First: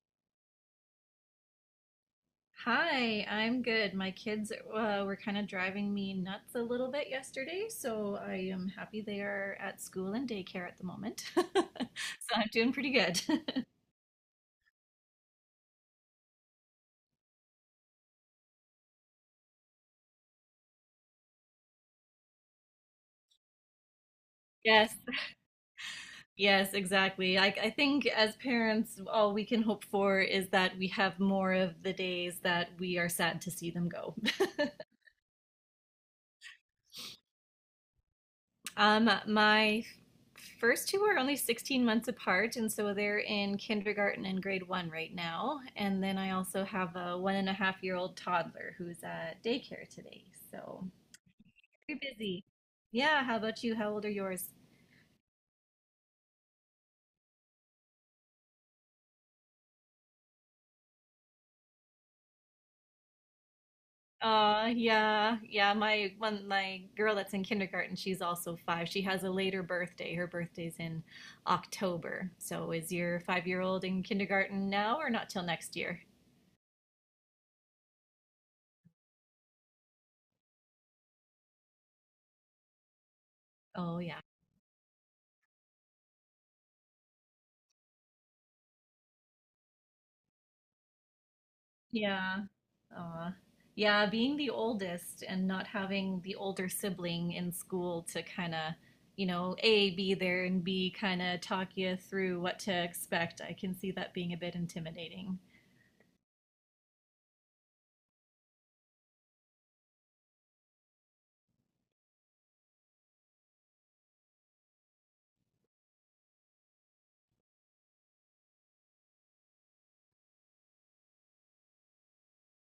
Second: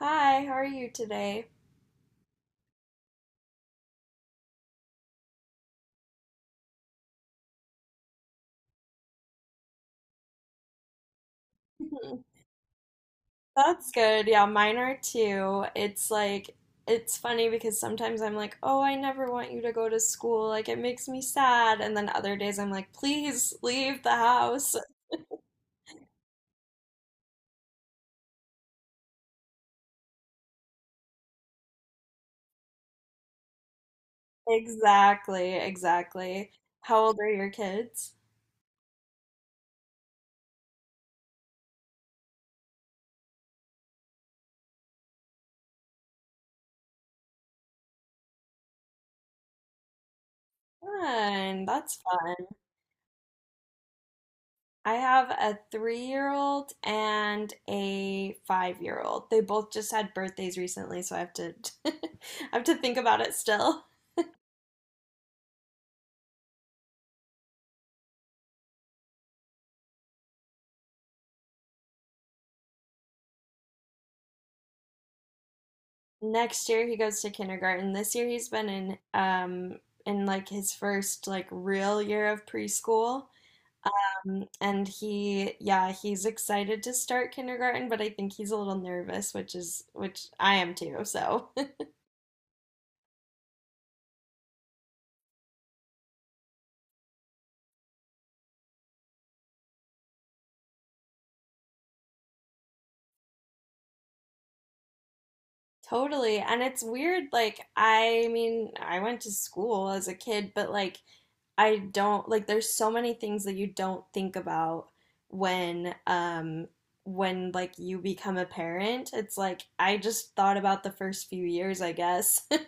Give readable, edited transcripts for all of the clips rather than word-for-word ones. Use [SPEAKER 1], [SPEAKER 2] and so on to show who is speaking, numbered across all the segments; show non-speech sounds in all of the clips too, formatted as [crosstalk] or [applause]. [SPEAKER 1] Hi, how are you today?
[SPEAKER 2] Hi, I'm good. My kids were kind of driving me nuts a little bit yesterday, so I am happy they are at school and daycare at the moment. [laughs]
[SPEAKER 1] Mhm.
[SPEAKER 2] So I'm doing pretty good. [laughs]
[SPEAKER 1] That's good. Yeah, mine are too. It's like, it's funny because sometimes I'm like, oh, I never want you to go to school. Like, it makes me sad. And then other days I'm like, please leave the house.
[SPEAKER 2] Yes, yes, exactly. I think as parents, all we can hope for is that we have more of the days that we are sad to see them go.
[SPEAKER 1] Exactly, exactly. How old are your kids?
[SPEAKER 2] My first two are only 16 months apart, and so they're in kindergarten and grade one right now. And then I also have a 1.5 year old toddler who's at daycare today. So
[SPEAKER 1] Fun. That's
[SPEAKER 2] very
[SPEAKER 1] fun.
[SPEAKER 2] busy. Yeah, how about you? How old are yours?
[SPEAKER 1] I have a three-year-old and a five-year-old. They both just had birthdays recently, so I have to [laughs] I have to think about it still.
[SPEAKER 2] Yeah, yeah. My girl that's in kindergarten, she's also five. She has a later birthday. Her birthday's in October. So is your 5 year old in kindergarten now or not till next year?
[SPEAKER 1] Next year he goes to kindergarten. This year he's been in like his first like real year of preschool.
[SPEAKER 2] Oh, yeah.
[SPEAKER 1] And he yeah, he's excited to start kindergarten, but I think he's a little nervous, which I am too. So
[SPEAKER 2] Yeah. Aw. Yeah, being the oldest and not having the older sibling in school to kind of, A, be there and B, kind of talk you through what to expect, I can see that being a bit intimidating.
[SPEAKER 1] totally. And it's weird, like, I mean, I went to school as a kid, but like, I don't, like, there's so many things that you don't think about when, um, when like you become a parent. It's like, I just thought about the first few years, I guess. [laughs] I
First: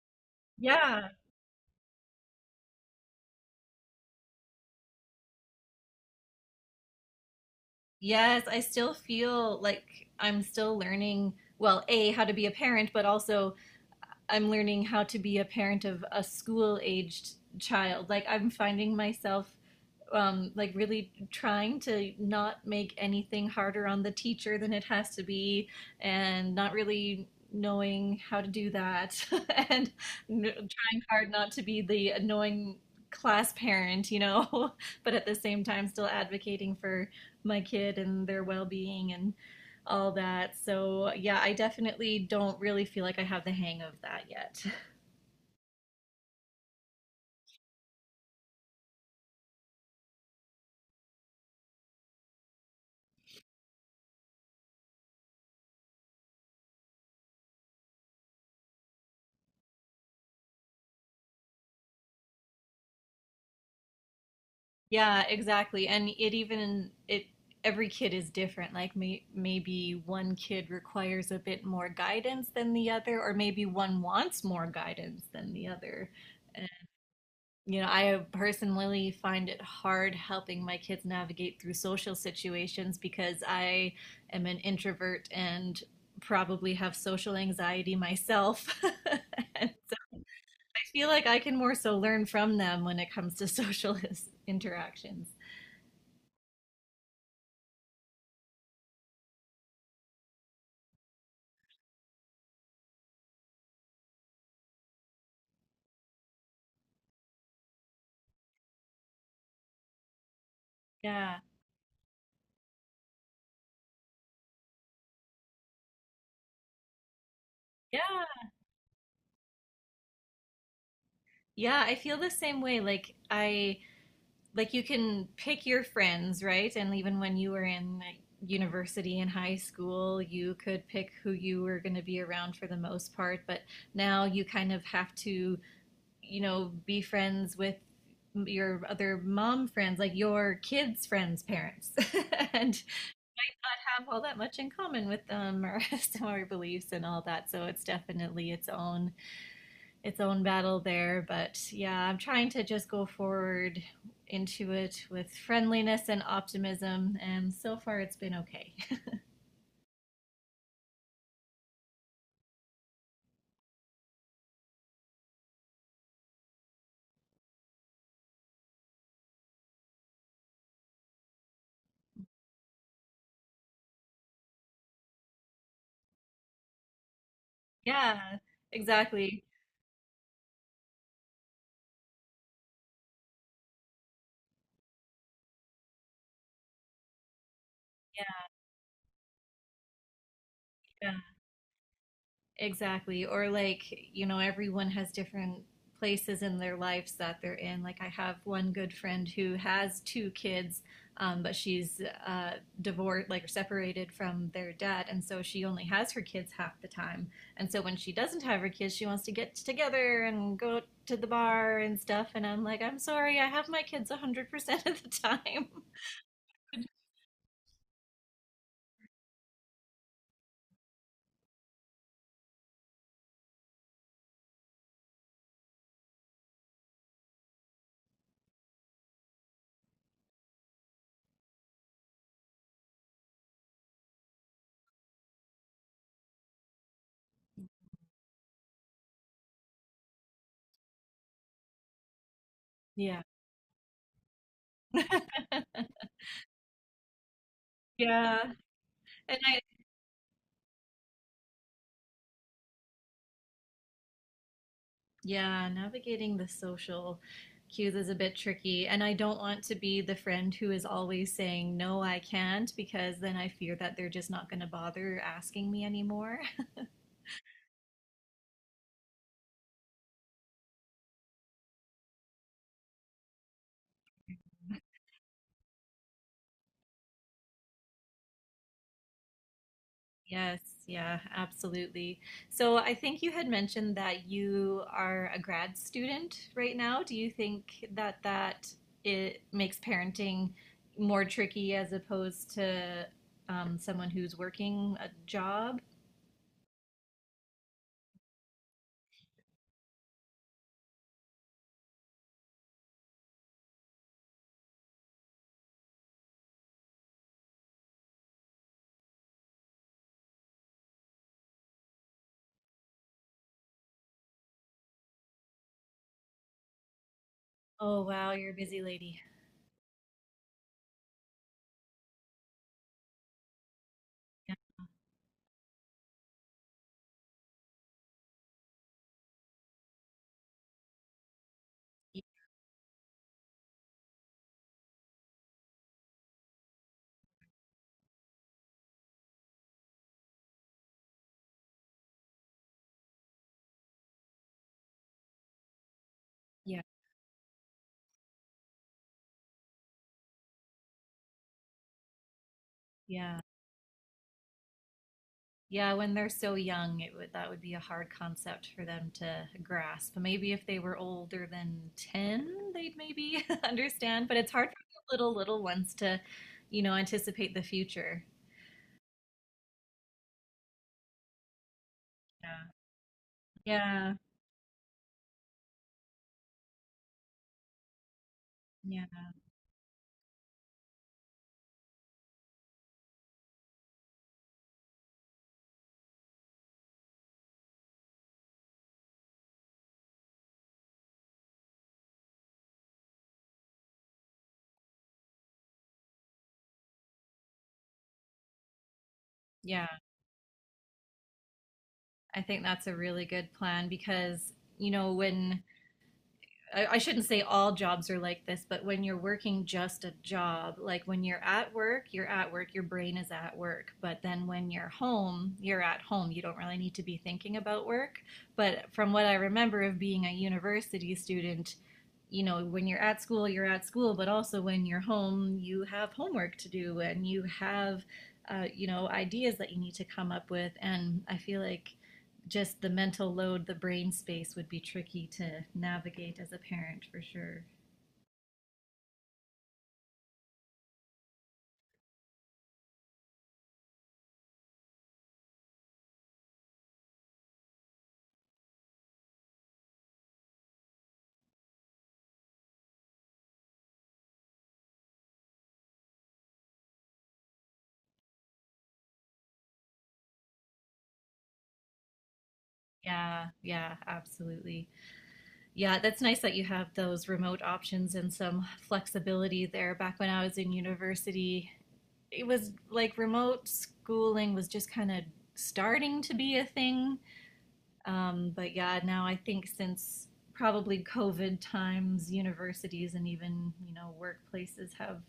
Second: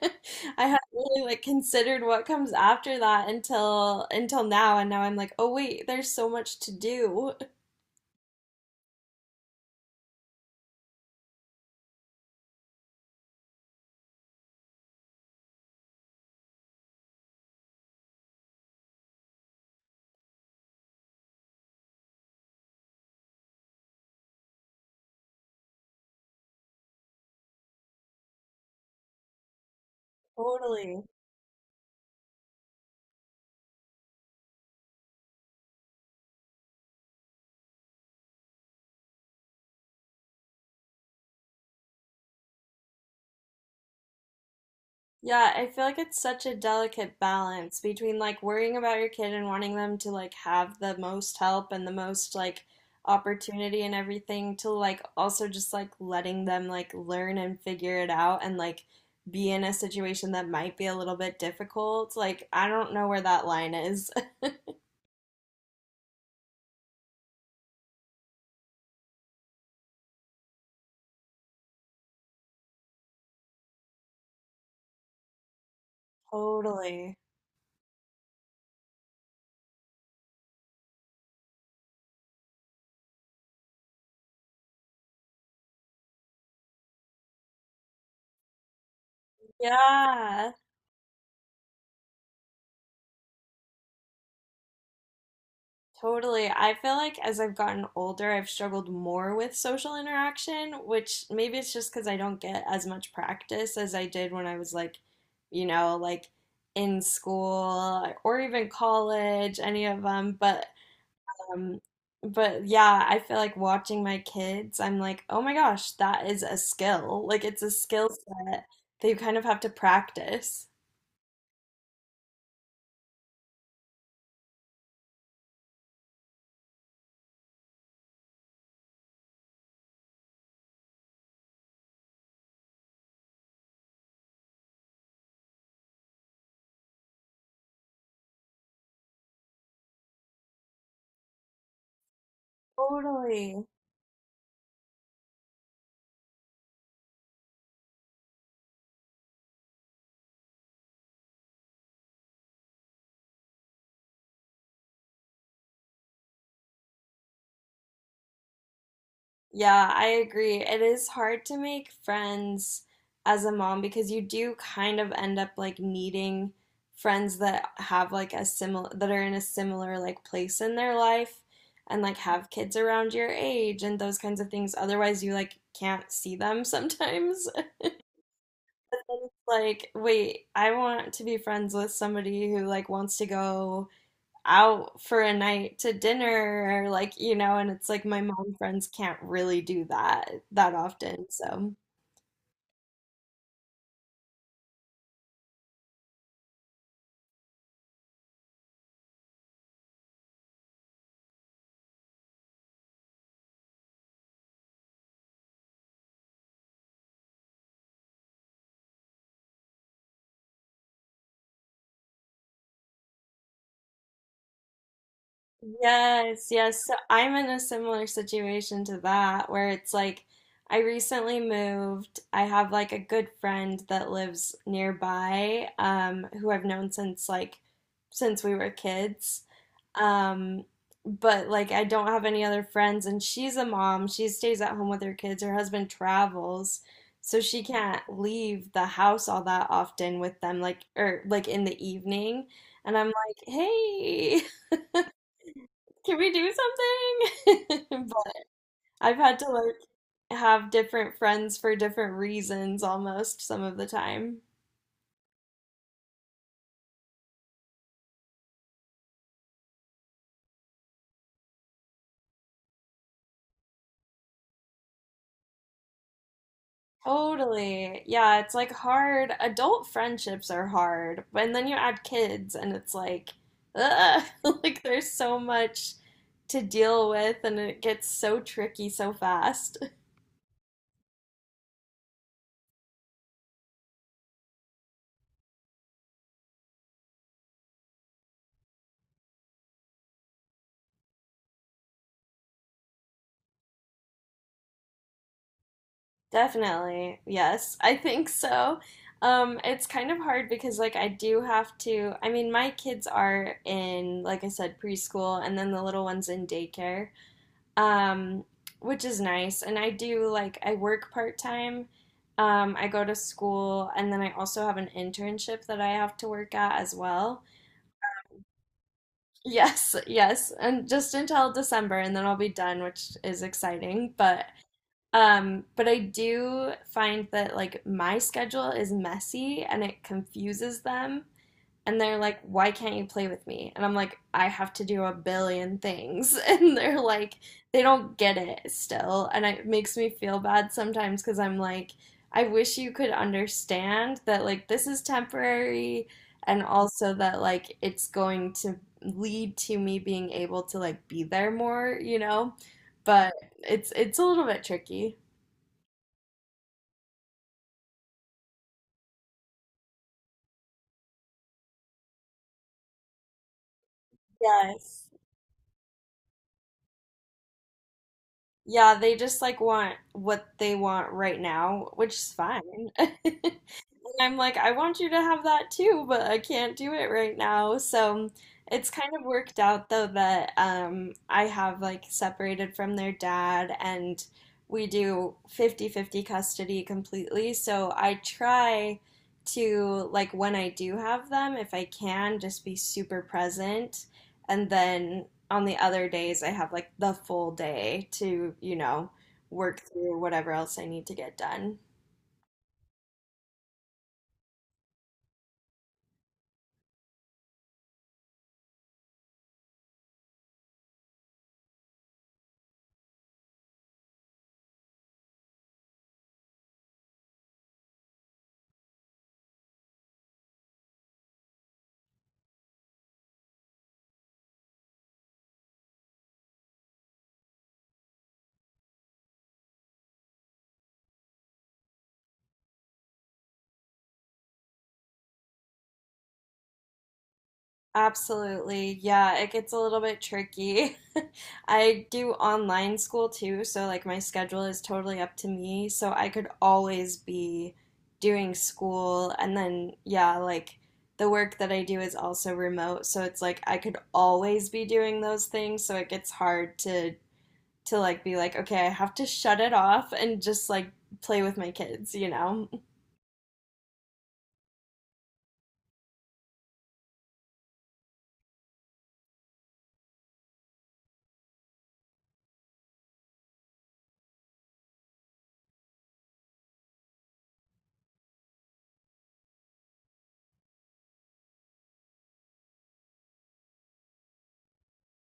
[SPEAKER 1] hadn't
[SPEAKER 2] Yeah.
[SPEAKER 1] really like considered what comes after that until now, and now I'm like, oh wait, there's so much to do. [laughs]
[SPEAKER 2] Yes, I still feel like I'm still learning, well, A, how to be a parent, but also I'm learning how to be a parent of a school-aged child. Like I'm finding myself like really trying to not make anything harder on the teacher than it has to be, and not really knowing how to do that, [laughs] and trying
[SPEAKER 1] Totally.
[SPEAKER 2] hard not to be the annoying class parent, you know, [laughs] but at the same time still advocating for my kid and their well-being and all that. So, yeah, I definitely don't really feel like I have the hang of that yet. [laughs]
[SPEAKER 1] Yeah, I feel like it's such a delicate balance between like worrying about your kid and wanting them to like have the most help and the most like opportunity and everything to like also just like letting them like learn and figure it out and like be in a situation that might be a little bit difficult. Like, I don't know where that line is. [laughs]
[SPEAKER 2] Yeah, exactly. And it even it every kid is different. Like maybe one kid requires a bit more guidance than the other, or maybe one wants more guidance than the other. And,
[SPEAKER 1] Totally.
[SPEAKER 2] you know, I personally find it hard helping my kids navigate through social situations because I am an introvert and probably have social anxiety myself. [laughs] And so
[SPEAKER 1] Yeah.
[SPEAKER 2] I feel like I can more so learn from them when it comes to social [laughs] interactions.
[SPEAKER 1] Totally. I feel like as I've gotten older, I've struggled more with social interaction, which maybe it's just because I don't get as much practice as I did when I was like, you know, like in school or even college, any of them.
[SPEAKER 2] Yeah.
[SPEAKER 1] Um, but yeah, I feel like watching my kids, I'm like, oh my gosh, that is a skill. Like it's a
[SPEAKER 2] Yeah.
[SPEAKER 1] skill set that you kind of have to practice.
[SPEAKER 2] Yeah, I feel the same way. Like I like you can pick your friends, right? And even when you were in like, university and high school, you could pick who you were going to be around for the most part, but now you kind of have to, you know, be friends with your other mom friends, like your kids' friends' parents, [laughs] and
[SPEAKER 1] Totally.
[SPEAKER 2] not have all that much in common with them or [laughs] similar beliefs and all that. So it's definitely its own battle there. But yeah, I'm trying to just go forward into it with friendliness and optimism. And so far, it's been okay.
[SPEAKER 1] Yeah, I agree. It is hard to make friends as a mom because you do kind of end up like needing friends that have like a similar that are in a similar like place in their life and like have kids around your age and those kinds of things. Otherwise, you like can't see them sometimes. [laughs]
[SPEAKER 2] [laughs] Yeah, exactly.
[SPEAKER 1] Like, wait, I want to be friends with somebody who like wants to go out for a night to dinner, or like, you know, and it's like my
[SPEAKER 2] Yeah.
[SPEAKER 1] mom friends can't really do that that
[SPEAKER 2] Yeah.
[SPEAKER 1] often. So.
[SPEAKER 2] Exactly. Or like, you know, everyone has different places in their lives that they're in. Like I have one good friend who has two kids, but she's uh, divorced, like separated from their dad, and so she only has her kids half the time. And so when she doesn't have her kids, she wants to get together and go to the bar and stuff. And I'm like, I'm sorry, I have my kids 100% of the time. [laughs]
[SPEAKER 1] Yes, yes. So I'm in a similar situation to that where it's like I recently moved. I have like a good friend that lives nearby, who I've known since since we were kids. Um, but like I don't have any other friends and she's a mom. She stays at home with her kids. Her husband travels, so she can't leave the house all that often with them, like or like in the evening. And I'm
[SPEAKER 2] Yeah.
[SPEAKER 1] like, "Hey, [laughs] can we do something? [laughs] But
[SPEAKER 2] Yeah.
[SPEAKER 1] I've had
[SPEAKER 2] And
[SPEAKER 1] to
[SPEAKER 2] I,
[SPEAKER 1] like have different friends for different reasons almost some of the time.
[SPEAKER 2] Yeah, navigating the social cues is a bit tricky. And I don't want to be the friend who is always saying, no, I can't, because then I fear that they're just not going to bother asking me anymore. [laughs]
[SPEAKER 1] Totally. Yeah, it's like hard. Adult friendships are hard. But- and then you add kids and it's like, ugh, [laughs] like there's so much to deal with and it gets so tricky so fast.
[SPEAKER 2] Yes, yeah, absolutely. So I think you had mentioned that you are a grad student right now. Do you think that it makes parenting more tricky as opposed to someone who's working a job?
[SPEAKER 1] Definitely. Yes, I think so. It's kind of hard because like I do have to, I mean, my kids are in, like I said, preschool and then the little one's in daycare. Um, which is nice. And I do like I work part-time. I go to school and then I also have an internship that I have to work at as well.
[SPEAKER 2] Oh, wow, you're a busy lady.
[SPEAKER 1] Yes, yes, and just until December and then I'll be done, which is exciting, but I do find that like my schedule is messy and it confuses them. And they're
[SPEAKER 2] Yeah.
[SPEAKER 1] like, why can't you play with me? And I'm like, I have to do a billion things. [laughs] And they're like, they don't get it still. And it makes me feel bad sometimes because I'm like, I wish you could understand that like this is temporary and also that like it's going to lead to me being able to like be there more, you know? But
[SPEAKER 2] Yeah.
[SPEAKER 1] it's a little bit tricky.
[SPEAKER 2] Yeah, when they're so young, it would that would be a hard concept for them to grasp. Maybe if they were older than 10, they'd maybe [laughs] understand, but it's hard for the
[SPEAKER 1] Yes.
[SPEAKER 2] little little ones to, you know, anticipate the future.
[SPEAKER 1] Yeah, they just like want what they want right now, which is
[SPEAKER 2] Yeah.
[SPEAKER 1] fine.
[SPEAKER 2] Yeah.
[SPEAKER 1] [laughs] I'm like, I want you to have that too, but I can't do it right now. So it's
[SPEAKER 2] Yeah.
[SPEAKER 1] kind of worked out though that I have like separated from their dad and we do 50-50 custody completely. So I try to, like, when I do have them, if I can, just be super present. And then on the other days, I have like the full day to, you know, work
[SPEAKER 2] Yeah.
[SPEAKER 1] through whatever else I need to get done.
[SPEAKER 2] I think that's a really good plan because, you know, when I shouldn't say all jobs are like this, but when you're working just a job, like when you're at work, your brain is at work. But then when you're home, you're at home. You don't really need to be thinking about work. But from what I remember of being a university student, you know, when you're at school, but also when you're home, you have homework to do and you have, you know, ideas that you need to come up with. And I feel like just the mental load, the brain space would be tricky to navigate as a parent for sure.
[SPEAKER 1] Absolutely. Yeah, it gets a little bit tricky. [laughs] I do online school too, so like my schedule is totally up to me. So I could always be doing school. And then, yeah, like the work that I do is also remote. So it's like I could always be doing those things. So it gets hard to like be like, okay, I have to shut it off and just like play with my kids, you know?
[SPEAKER 2] Yeah, yeah, absolutely. Yeah, that's nice that you have those remote options and some flexibility there. Back when I was in university, it was like remote schooling was just kind of starting to be a thing. But yeah, now I think since probably COVID times, universities and even you know workplaces have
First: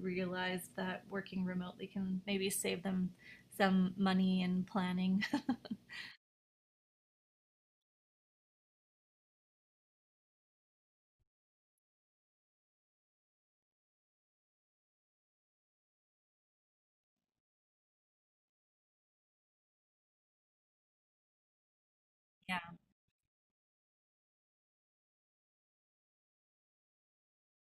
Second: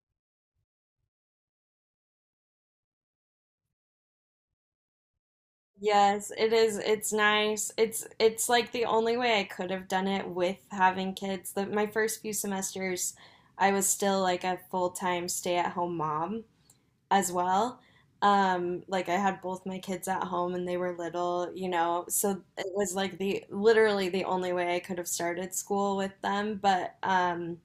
[SPEAKER 2] realized that working remotely can maybe save them some money and planning. [laughs]
[SPEAKER 1] Yes, it is. It's nice. It's like the only way I could have done it with having kids. The, my first few semesters, I was still like a full-time stay-at-home mom as well. Like I had both my kids at home and they were little, you know. So it
[SPEAKER 2] Yeah.
[SPEAKER 1] was like the literally the only way I could have started school with them, but um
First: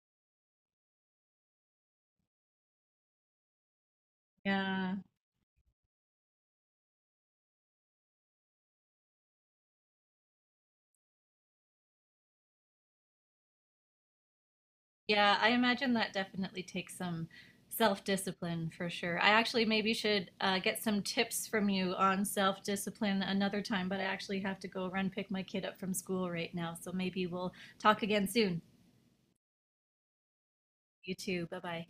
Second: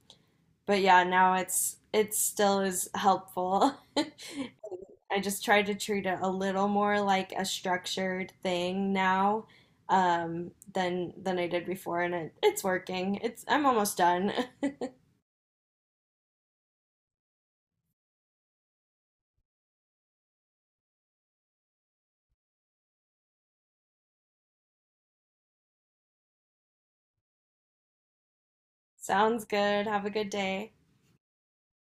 [SPEAKER 1] but yeah, now it still is helpful.
[SPEAKER 2] Yeah.
[SPEAKER 1] [laughs] I just try to treat it a little more like a structured thing now than I did before, and it's working. It's I'm almost done.
[SPEAKER 2] Yeah, I imagine that definitely takes some self-discipline for sure. I actually maybe should get some tips from you on self-discipline another time, but I actually have to go run pick my kid up from school right now. So maybe we'll talk again soon.
[SPEAKER 1] [laughs] Sounds good. Have a good day.
[SPEAKER 2] You too. Bye-bye.